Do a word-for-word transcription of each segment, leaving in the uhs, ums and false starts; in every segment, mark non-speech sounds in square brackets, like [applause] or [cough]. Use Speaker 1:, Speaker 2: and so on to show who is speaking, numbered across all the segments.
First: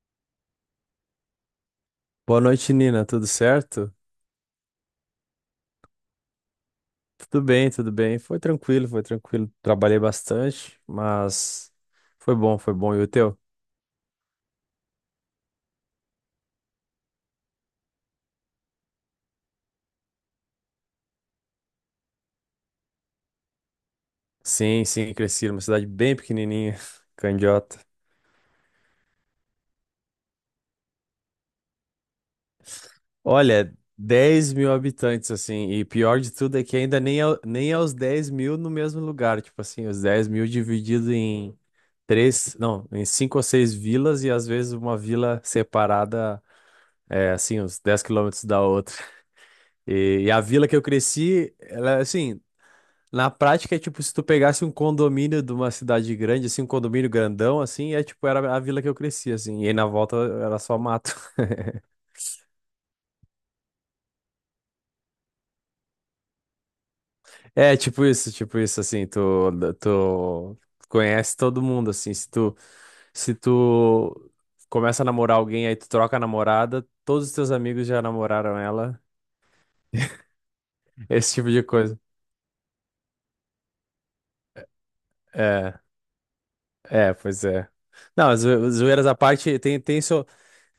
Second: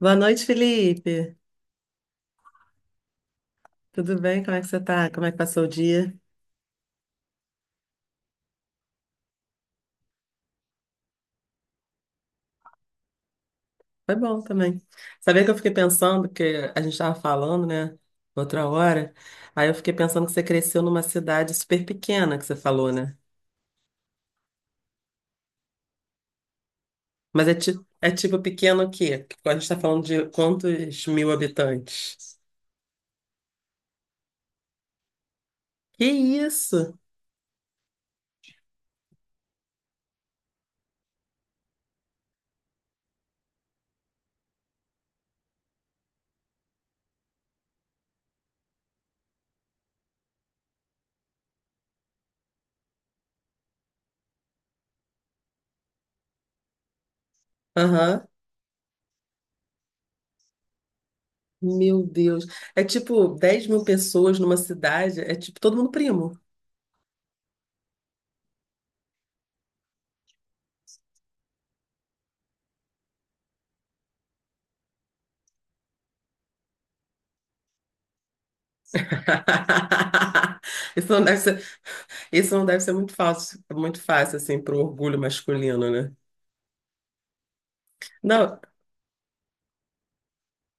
Speaker 1: Boa noite, Felipe.
Speaker 2: Boa noite, Nina. Tudo certo?
Speaker 1: Tudo bem? Como é que você tá? Como é que passou o dia?
Speaker 2: Tudo bem, tudo bem. Foi tranquilo, foi tranquilo. Trabalhei bastante, mas foi bom, foi bom. E o teu?
Speaker 1: Foi bom também. Sabia que eu fiquei pensando, que a gente estava falando, né, outra hora, aí eu fiquei pensando que você cresceu numa cidade super pequena, que você falou, né?
Speaker 2: Sim, sim, cresci numa cidade bem pequenininha, [laughs]
Speaker 1: Mas é, ti
Speaker 2: Candiota.
Speaker 1: é tipo pequeno o quê? Porque A gente está falando de quantos mil habitantes?
Speaker 2: Olha, dez mil habitantes, assim, e
Speaker 1: Que
Speaker 2: pior de tudo é que
Speaker 1: isso?
Speaker 2: ainda nem é, nem é os dez mil no mesmo lugar. Tipo assim, os dez mil dividido em três, não, em cinco ou seis vilas e às vezes uma vila separada, é, assim, uns dez quilômetros da outra. E, e a vila que eu cresci, ela, é, assim, na prática, é tipo, se tu pegasse um condomínio de uma cidade grande, assim, um condomínio grandão, assim, é tipo,
Speaker 1: Aham.
Speaker 2: era a vila que eu cresci, assim, e aí na volta era só mato. [laughs]
Speaker 1: Meu Deus. É tipo dez mil pessoas numa cidade, é tipo todo mundo primo.
Speaker 2: É, tipo isso, tipo isso, assim, tu, tu conhece todo mundo, assim, se tu, se tu começa a namorar alguém, aí tu troca a namorada, todos os teus amigos já namoraram ela,
Speaker 1: [laughs] Isso não
Speaker 2: esse
Speaker 1: deve
Speaker 2: tipo de
Speaker 1: ser
Speaker 2: coisa.
Speaker 1: Isso não deve ser muito fácil, muito fácil assim para o orgulho
Speaker 2: É,
Speaker 1: masculino, né?
Speaker 2: é, pois é. Não,
Speaker 1: Não.
Speaker 2: zo- zoeiras à parte, tem, tem, seu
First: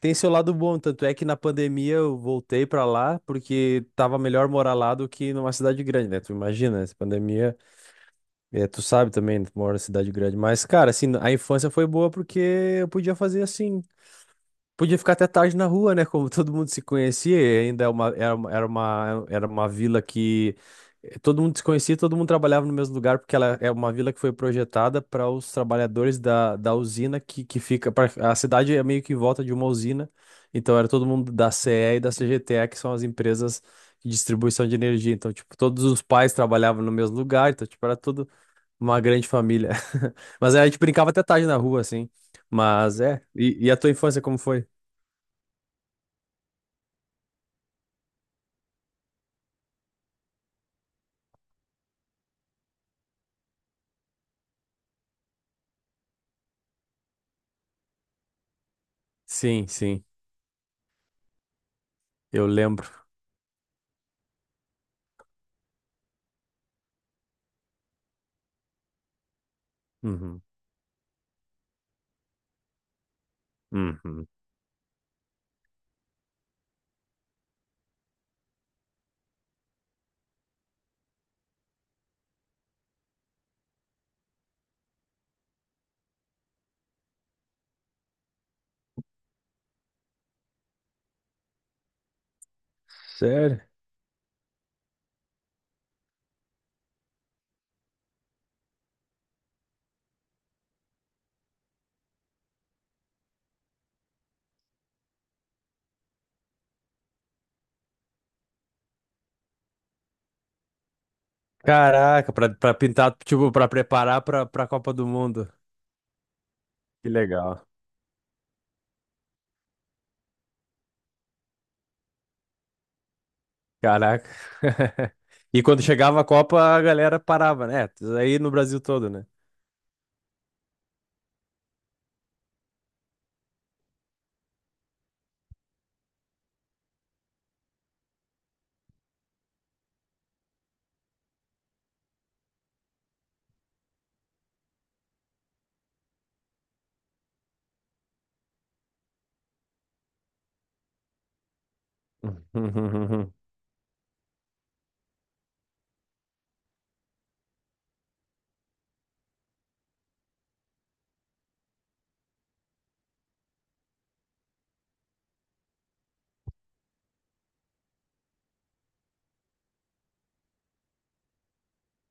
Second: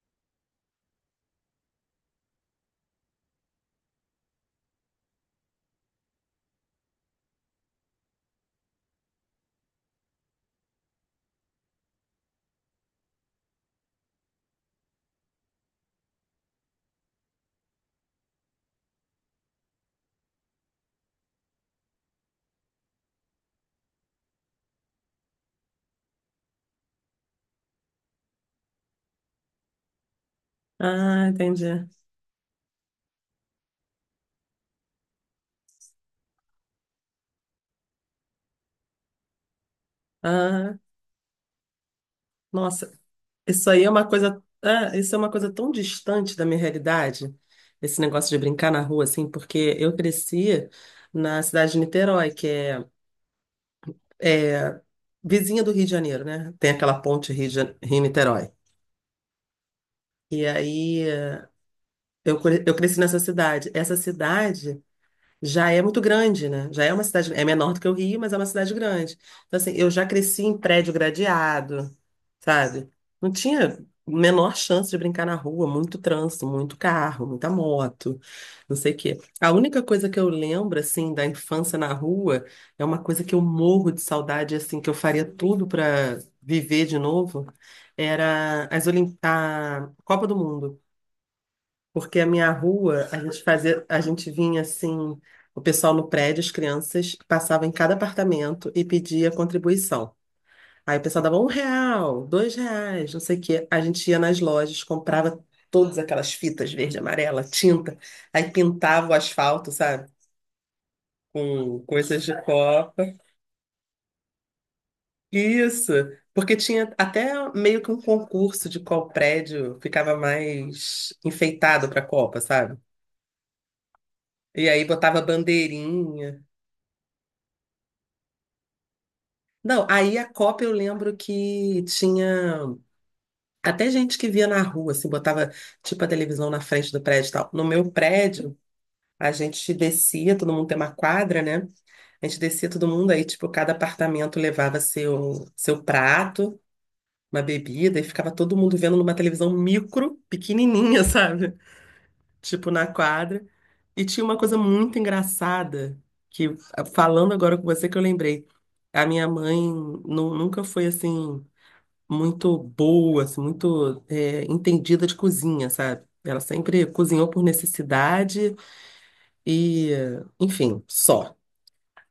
Speaker 2: Tem seu lado bom, tanto é que na pandemia eu voltei pra lá porque tava melhor morar lá do que numa cidade grande, né? Tu imagina, essa pandemia, é, tu sabe também, tu mora em cidade grande. Mas, cara, assim, a infância foi boa porque eu podia fazer assim. Podia ficar até tarde na rua, né? Como todo mundo se conhecia, e ainda é uma- era uma, era uma, era uma vila que eh, todo mundo se conhecia, todo mundo trabalhava no mesmo lugar, porque ela é uma vila que foi projetada para os trabalhadores da, da usina que, que fica. Pra- a cidade é meio que em volta de uma usina, então era todo
Speaker 1: Ah,
Speaker 2: mundo da
Speaker 1: entendi.
Speaker 2: CE e e da C G T E, que são as empresas de distribuição de energia. Então, tipo, todos os pais trabalhavam no mesmo lugar, então, tipo, era tudo uma grande família. [laughs] Mas aí a
Speaker 1: Ah,
Speaker 2: gente brincava até tarde na rua, assim.
Speaker 1: nossa,
Speaker 2: Mas é. E,
Speaker 1: isso
Speaker 2: e a
Speaker 1: aí
Speaker 2: tua
Speaker 1: é uma
Speaker 2: infância, como
Speaker 1: coisa,
Speaker 2: foi?
Speaker 1: ah, isso é uma coisa tão distante da minha realidade, esse negócio de brincar na rua assim, porque eu cresci na cidade de Niterói, que é, é vizinha do Rio de Janeiro, né? Tem aquela ponte Rio de Jane- Rio-Niterói.
Speaker 2: Sim, sim,
Speaker 1: E aí eh, eu,
Speaker 2: eu
Speaker 1: cre- eu cresci
Speaker 2: lembro.
Speaker 1: nessa cidade. Essa cidade já é muito grande, né? Já é uma cidade, é menor do que o Rio, mas é uma cidade grande. Então, assim, eu já
Speaker 2: Uhum,
Speaker 1: cresci em prédio gradeado, sabe? Não tinha
Speaker 2: uhum.
Speaker 1: menor chance de brincar na rua, muito trânsito, muito carro, muita moto, não sei o quê. A única coisa que eu lembro, assim, da infância na rua é uma coisa que eu morro de saudade, assim, que eu faria tudo para viver de novo, era as Olim... a Copa do Mundo. Porque a minha rua, a gente
Speaker 2: Sério?
Speaker 1: fazia, a gente vinha assim, o pessoal no prédio, as crianças, passava em cada apartamento e pedia contribuição. Aí o pessoal dava um real, dois reais, não sei o quê. A gente ia nas lojas, comprava todas aquelas fitas verde, e amarela, tinta, aí pintava o asfalto, sabe? Com coisas
Speaker 2: Caraca,
Speaker 1: de
Speaker 2: pra, pra
Speaker 1: copa.
Speaker 2: pintar, tipo, pra preparar pra, pra Copa do Mundo.
Speaker 1: Isso, porque tinha
Speaker 2: Que
Speaker 1: até
Speaker 2: legal.
Speaker 1: meio que um concurso de qual prédio ficava mais enfeitado para a Copa, sabe?
Speaker 2: Caraca.
Speaker 1: E aí
Speaker 2: [laughs]
Speaker 1: botava
Speaker 2: E quando chegava a
Speaker 1: bandeirinha.
Speaker 2: Copa, a galera parava, né? Aí no Brasil todo, né?
Speaker 1: Não, aí a Copa eu lembro que tinha até gente que via na rua, assim, botava tipo a televisão na frente do prédio e tal. No meu prédio, a gente descia, todo mundo tem uma quadra, né? A gente descia todo mundo, aí tipo, cada apartamento levava seu, seu prato, uma bebida, e ficava todo mundo vendo numa televisão micro, pequenininha, [laughs] sabe?
Speaker 2: [laughs]
Speaker 1: Tipo, na
Speaker 2: Uhum,
Speaker 1: quadra. E tinha uma coisa muito engraçada, que falando agora com você que eu lembrei. A minha mãe nu- nunca foi assim muito boa, assim, muito é, entendida de cozinha, sabe? Ela sempre cozinhou por necessidade e, enfim, só.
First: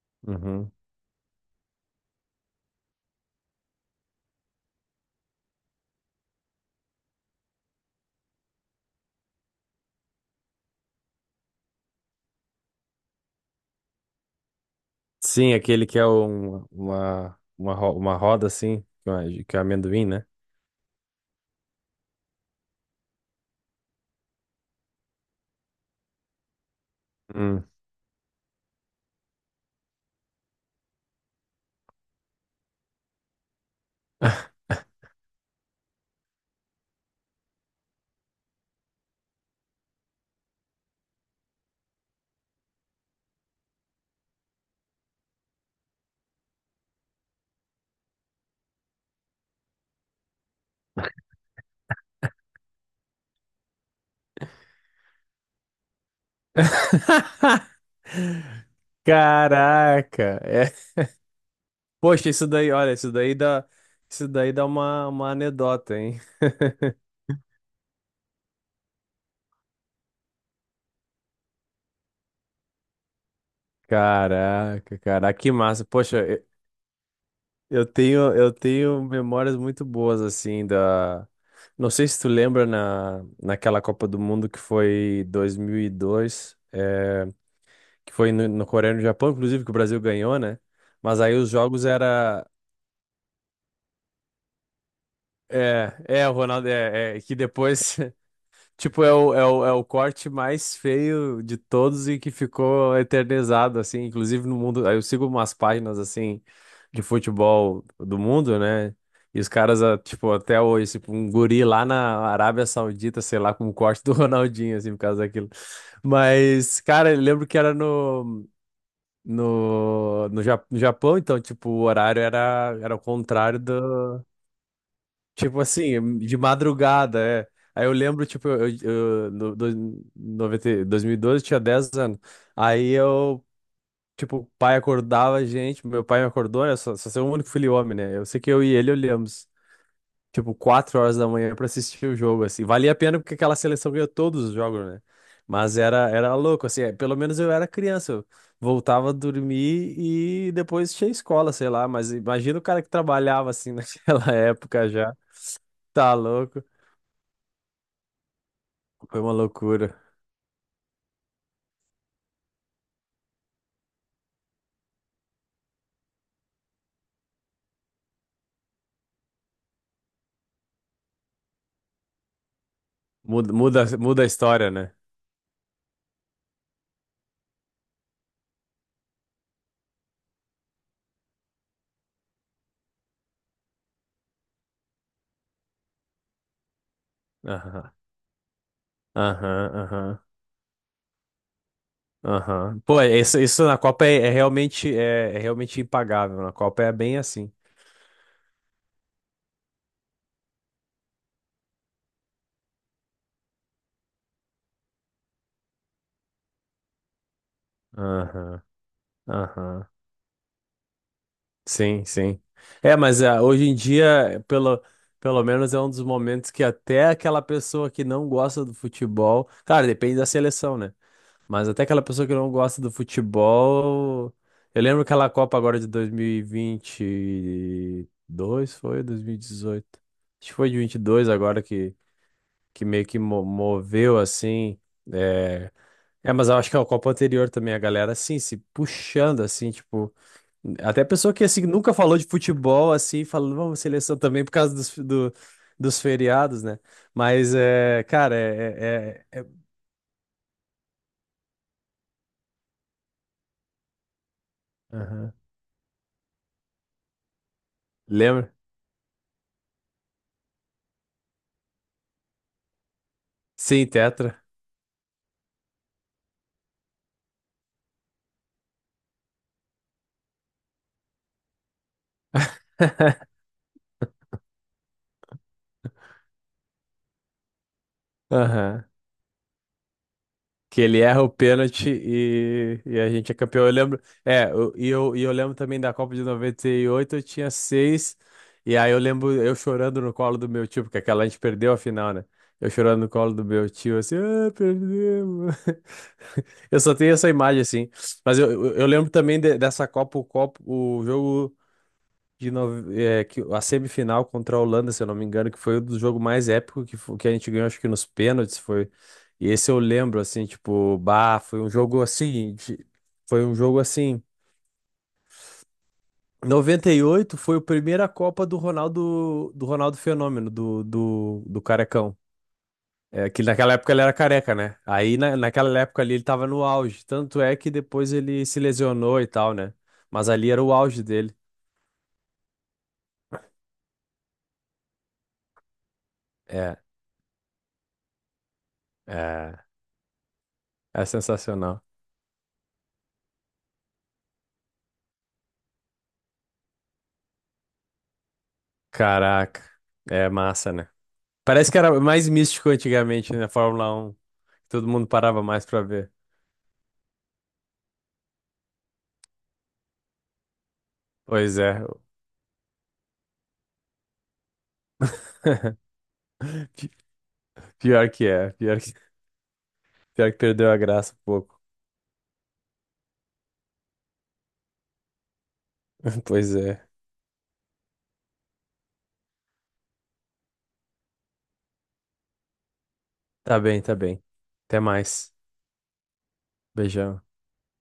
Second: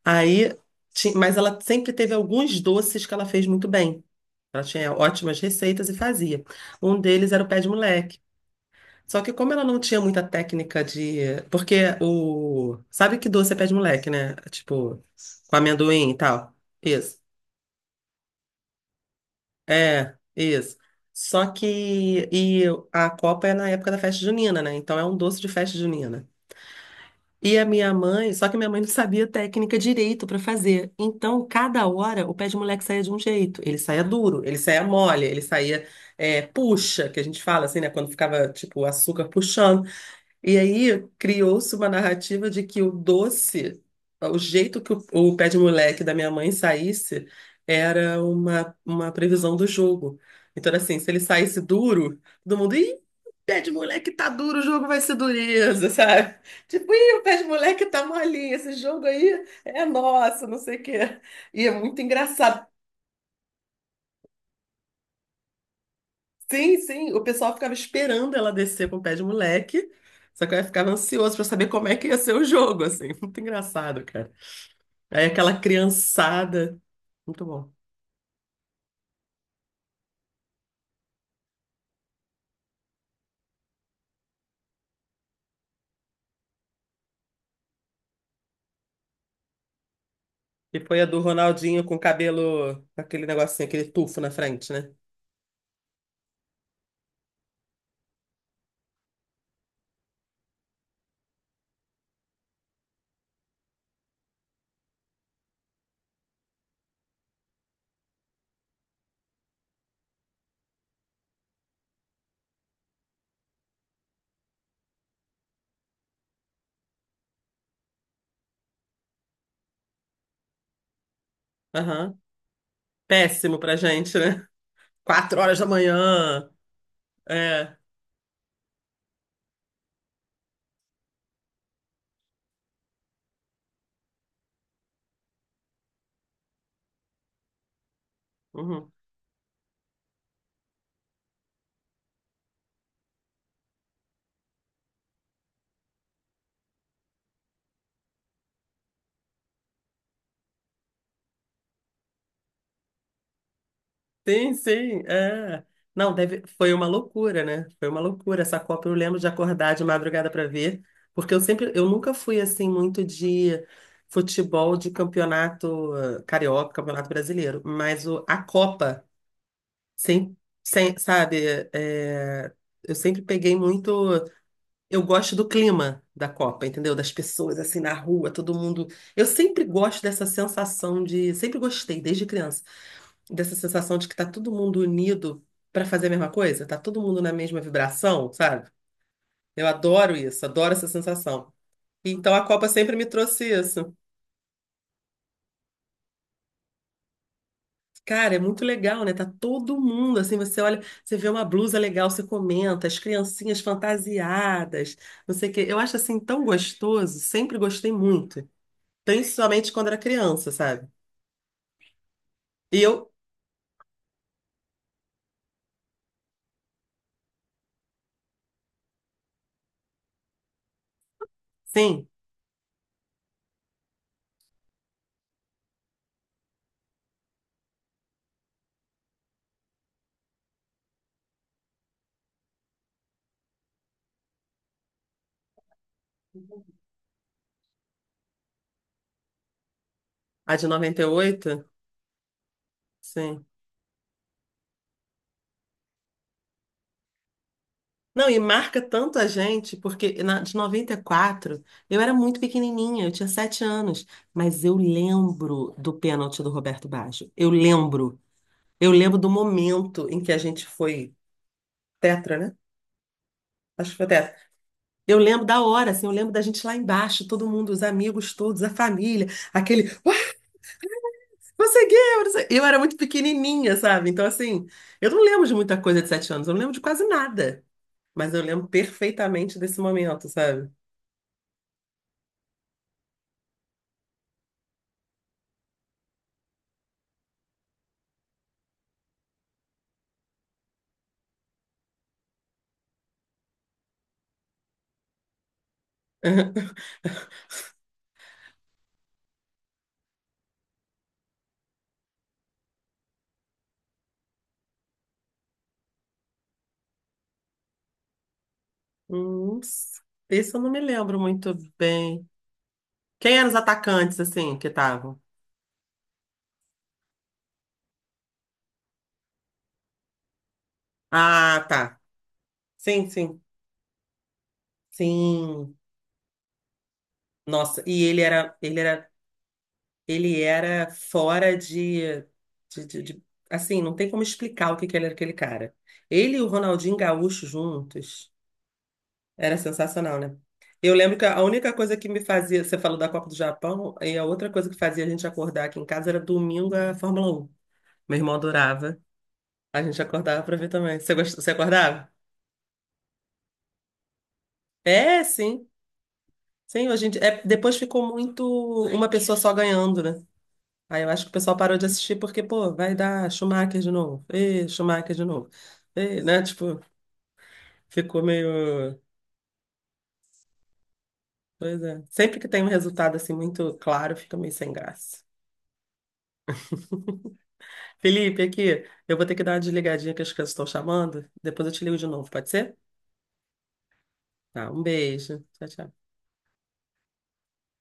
Speaker 1: Aí,
Speaker 2: uhum.
Speaker 1: ti- mas ela sempre teve alguns doces que ela fez muito bem. Ela tinha ótimas receitas e fazia. Um deles era o pé de moleque. Só que como ela não tinha muita técnica de... Porque o... Sabe que doce é pé de moleque, né? Tipo,
Speaker 2: Sim,
Speaker 1: com
Speaker 2: aquele que é
Speaker 1: amendoim e tal.
Speaker 2: um-
Speaker 1: Isso.
Speaker 2: uma, uma, ro- uma roda assim, que é que é amendoim,
Speaker 1: É,
Speaker 2: né?
Speaker 1: isso. Só que e a Copa é na época da festa junina, né? Então é um doce de festa junina. E a
Speaker 2: Hum.
Speaker 1: minha mãe, só que minha mãe não sabia técnica direito para fazer. Então, cada hora o pé de moleque saía de um jeito. Ele saía duro, ele saía mole, ele saía é, puxa, que a gente fala assim, né? Quando ficava tipo o açúcar puxando. E aí criou-se uma narrativa de que o doce, o jeito que o, o pé de moleque da minha mãe saísse, era uma, uma previsão do jogo. Então era assim, se ele saísse duro, todo mundo, ih, o pé de moleque tá duro, o jogo vai ser dureza, sabe? Tipo, ih, o pé de moleque tá molinho,
Speaker 2: [laughs]
Speaker 1: esse jogo aí é
Speaker 2: Caraca.
Speaker 1: nosso, não
Speaker 2: É.
Speaker 1: sei o quê. E é muito
Speaker 2: Poxa, isso
Speaker 1: engraçado.
Speaker 2: daí, olha, isso daí dá, isso daí dá uma, uma anedota, hein?
Speaker 1: Sim, sim, o pessoal ficava esperando ela descer com o pé de moleque, só que eu ficava ansioso pra saber como é que ia ser o jogo, assim, [laughs] muito engraçado, cara.
Speaker 2: Caraca,
Speaker 1: Aí
Speaker 2: caraca, que
Speaker 1: aquela
Speaker 2: massa. Poxa, eu,
Speaker 1: criançada, muito bom.
Speaker 2: eu tenho, eu tenho memórias muito boas, assim, da... Não sei se tu lembra na, naquela Copa do Mundo que foi dois mil e dois, é, que foi no, no, Coreia e no Japão, inclusive, que o Brasil ganhou, né?
Speaker 1: E foi a
Speaker 2: Mas
Speaker 1: do
Speaker 2: aí os
Speaker 1: Ronaldinho
Speaker 2: jogos
Speaker 1: com o
Speaker 2: era...
Speaker 1: cabelo, com aquele negocinho, aquele tufo na frente, né?
Speaker 2: É, é, o Ronaldo, é, é que depois. Tipo, é o, é o, é o corte mais feio de todos e que ficou eternizado, assim, inclusive no mundo. Aí eu sigo umas páginas, assim, de futebol do mundo, né? E os caras, ah, tipo, até hoje, tipo, um guri lá na Arábia Saudita, sei lá, com o corte do [laughs] Ronaldinho, assim, por causa daquilo. Mas, cara, eu lembro que era no, no, no Ja- no Japão, então, tipo, o
Speaker 1: Aham.
Speaker 2: horário era, era o
Speaker 1: Péssimo
Speaker 2: contrário.
Speaker 1: pra gente, né? Quatro horas
Speaker 2: Tipo
Speaker 1: da
Speaker 2: assim, de
Speaker 1: manhã,
Speaker 2: madrugada, é.
Speaker 1: é.
Speaker 2: Aí eu lembro, tipo, eu, eu, no, do, noventa, dois mil e doze tinha dez anos. Aí eu, tipo, o pai acordava a gente, meu pai me acordou, né? Só, só sou o único filho homem, né? Eu sei que eu e ele
Speaker 1: Uhum.
Speaker 2: olhamos, tipo, quatro horas da manhã pra assistir o jogo, assim. Valia a pena porque aquela seleção ganhou todos os jogos, né? Mas era, era louco, assim, é, pelo menos eu era criança. Eu voltava a dormir e depois tinha escola, sei lá. Mas imagina o cara que trabalhava, assim, [laughs] naquela
Speaker 1: Sim,
Speaker 2: época
Speaker 1: sim,
Speaker 2: já.
Speaker 1: é. Não,
Speaker 2: Tá
Speaker 1: deve...
Speaker 2: louco.
Speaker 1: foi uma loucura, né? Foi uma loucura. Essa Copa eu lembro
Speaker 2: Foi
Speaker 1: de
Speaker 2: uma
Speaker 1: acordar de
Speaker 2: loucura.
Speaker 1: madrugada para ver, porque eu sempre, eu nunca fui assim muito de futebol de campeonato eh, carioca, campeonato brasileiro, mas o... a Copa, sim, sem, sabe, é, eu sempre
Speaker 2: Muda,
Speaker 1: peguei
Speaker 2: muda,
Speaker 1: muito.
Speaker 2: muda a história, né?
Speaker 1: Eu gosto do clima da Copa, entendeu? Das pessoas assim na rua, todo mundo. Eu sempre gosto dessa sensação de, sempre gostei desde criança dessa sensação de que tá todo mundo unido para fazer a mesma coisa, tá todo mundo na mesma
Speaker 2: Aham,
Speaker 1: vibração, sabe? Eu
Speaker 2: aham,
Speaker 1: adoro
Speaker 2: aham,
Speaker 1: isso, adoro essa sensação. Então a Copa
Speaker 2: aham.
Speaker 1: sempre
Speaker 2: Pô,
Speaker 1: me
Speaker 2: isso,
Speaker 1: trouxe
Speaker 2: isso na
Speaker 1: isso.
Speaker 2: Copa é, é realmente é, é realmente impagável. Na Copa é bem assim.
Speaker 1: Cara, é muito legal, né? Tá todo mundo assim, você olha, você vê uma blusa legal, você comenta, as criancinhas fantasiadas, não sei o quê. Eu acho assim tão gostoso, sempre gostei muito,
Speaker 2: Aham,
Speaker 1: principalmente
Speaker 2: aham.
Speaker 1: quando era criança, sabe?
Speaker 2: Sim, sim.
Speaker 1: E
Speaker 2: É,
Speaker 1: eu,
Speaker 2: mas ah, hoje em dia, pelo, pelo menos é um dos momentos que até aquela pessoa que não gosta do futebol, cara, depende da seleção, né? Mas até aquela
Speaker 1: sim,
Speaker 2: pessoa que não gosta do futebol. Eu lembro aquela Copa agora de dois mil e e vinte e dois foi? Dois mil e dezoito. Acho que foi de vinte e dois agora que, que, meio que mo- moveu assim. É... é, mas eu acho que é a Copa anterior também, a galera assim, se puxando assim, tipo.
Speaker 1: a de noventa e
Speaker 2: Até pessoa que
Speaker 1: oito
Speaker 2: assim nunca falou de futebol assim,
Speaker 1: sim.
Speaker 2: falando, vamos, seleção também por causa dos, do- dos feriados, né? Mas é,
Speaker 1: Não,
Speaker 2: cara,
Speaker 1: e marca
Speaker 2: é.
Speaker 1: tanto a
Speaker 2: é, é- é-
Speaker 1: gente, porque na, de noventa e quatro eu era muito pequenininha, eu tinha sete anos, mas eu
Speaker 2: Aham.
Speaker 1: lembro do pênalti do Roberto Baggio. Eu lembro.
Speaker 2: Lembra?
Speaker 1: Eu lembro do momento em que a gente foi tetra, né?
Speaker 2: Sim,
Speaker 1: Acho que foi tetra.
Speaker 2: Tetra.
Speaker 1: Eu lembro da hora, assim, eu lembro da gente lá embaixo, todo mundo, os amigos todos, a família, aquele, uai, conseguiu! Não sei- Eu era muito
Speaker 2: [laughs]
Speaker 1: pequenininha, sabe? Então, assim, eu não lembro de muita coisa de sete anos, eu não lembro de quase nada, mas eu lembro
Speaker 2: Aham.
Speaker 1: perfeitamente desse momento, sabe?
Speaker 2: Que ele erra o pênalti e, e a gente é campeão. Eu lembro. É, eu- e eu, e eu lembro também da Copa de noventa e oito. Eu tinha seis. E aí eu lembro eu chorando no colo do meu tio, porque aquela a gente perdeu a final, né? Eu chorando no colo do meu tio, assim, ah, perdemos. [laughs] Eu só tenho essa imagem, assim. Mas eu, eu eu lembro também de- dessa Copa, o, copo, o jogo de nove- é, que a semifinal contra a Holanda, se eu não me engano, que foi o do jogo mais épico que, fo- que a gente ganhou, acho que nos pênaltis foi. E
Speaker 1: Hum,
Speaker 2: esse eu lembro, assim,
Speaker 1: esse eu não me
Speaker 2: tipo,
Speaker 1: lembro
Speaker 2: bah,
Speaker 1: muito
Speaker 2: foi um jogo
Speaker 1: bem.
Speaker 2: assim, de-
Speaker 1: Quem
Speaker 2: foi
Speaker 1: eram os
Speaker 2: um jogo
Speaker 1: atacantes,
Speaker 2: assim.
Speaker 1: assim, que estavam?
Speaker 2: Noventa e oito foi a primeira Copa do Ronaldo, do Ronaldo Fenômeno, do, do, do
Speaker 1: Ah, tá.
Speaker 2: Carecão.
Speaker 1: Sim,
Speaker 2: É,
Speaker 1: sim.
Speaker 2: que naquela época ele era careca, né? Aí na,
Speaker 1: Sim.
Speaker 2: naquela época ali ele tava no auge. Tanto é que
Speaker 1: Nossa, e
Speaker 2: depois
Speaker 1: ele
Speaker 2: ele
Speaker 1: era,
Speaker 2: se
Speaker 1: ele era,
Speaker 2: lesionou e tal, né? Mas
Speaker 1: ele
Speaker 2: ali era o
Speaker 1: era
Speaker 2: auge dele.
Speaker 1: fora de, de, de- de- assim, não tem como explicar o que que ele era aquele cara. Ele e o
Speaker 2: É,
Speaker 1: Ronaldinho Gaúcho juntos
Speaker 2: é,
Speaker 1: era sensacional, né? Eu
Speaker 2: é
Speaker 1: lembro que a única
Speaker 2: sensacional.
Speaker 1: coisa que me fazia, você falou da Copa do Japão, e a outra coisa que fazia a gente acordar aqui em casa era domingo a Fórmula Um. Meu irmão adorava.
Speaker 2: Caraca,
Speaker 1: A gente
Speaker 2: é
Speaker 1: acordava pra ver
Speaker 2: massa, né?
Speaker 1: também. Você gost... Você
Speaker 2: Parece que era
Speaker 1: acordava?
Speaker 2: mais místico antigamente, né? Fórmula Um. Todo mundo
Speaker 1: É,
Speaker 2: parava mais
Speaker 1: sim.
Speaker 2: pra ver.
Speaker 1: Sim, hoje em dia. É, depois ficou muito uma pessoa só ganhando, né? Aí eu acho que o pessoal
Speaker 2: Pois
Speaker 1: parou
Speaker 2: é.
Speaker 1: de assistir porque, pô, vai dar Schumacher de novo. Ê, Schumacher de novo.
Speaker 2: [laughs]
Speaker 1: Ê, né? Tipo,
Speaker 2: Pi- Pior
Speaker 1: ficou
Speaker 2: que é. Pior que,
Speaker 1: meio.
Speaker 2: pior que perdeu a graça um pouco.
Speaker 1: Pois é. Sempre que tem um resultado assim muito claro, fica meio sem graça.
Speaker 2: [laughs] Pois é.
Speaker 1: Felipe, aqui, eu vou ter que dar uma desligadinha que as crianças estão chamando. Depois eu te ligo de novo, pode ser?
Speaker 2: Tá bem, tá bem.
Speaker 1: Tá,
Speaker 2: Até
Speaker 1: um
Speaker 2: mais.
Speaker 1: beijo. Tchau, tchau.
Speaker 2: Beijão.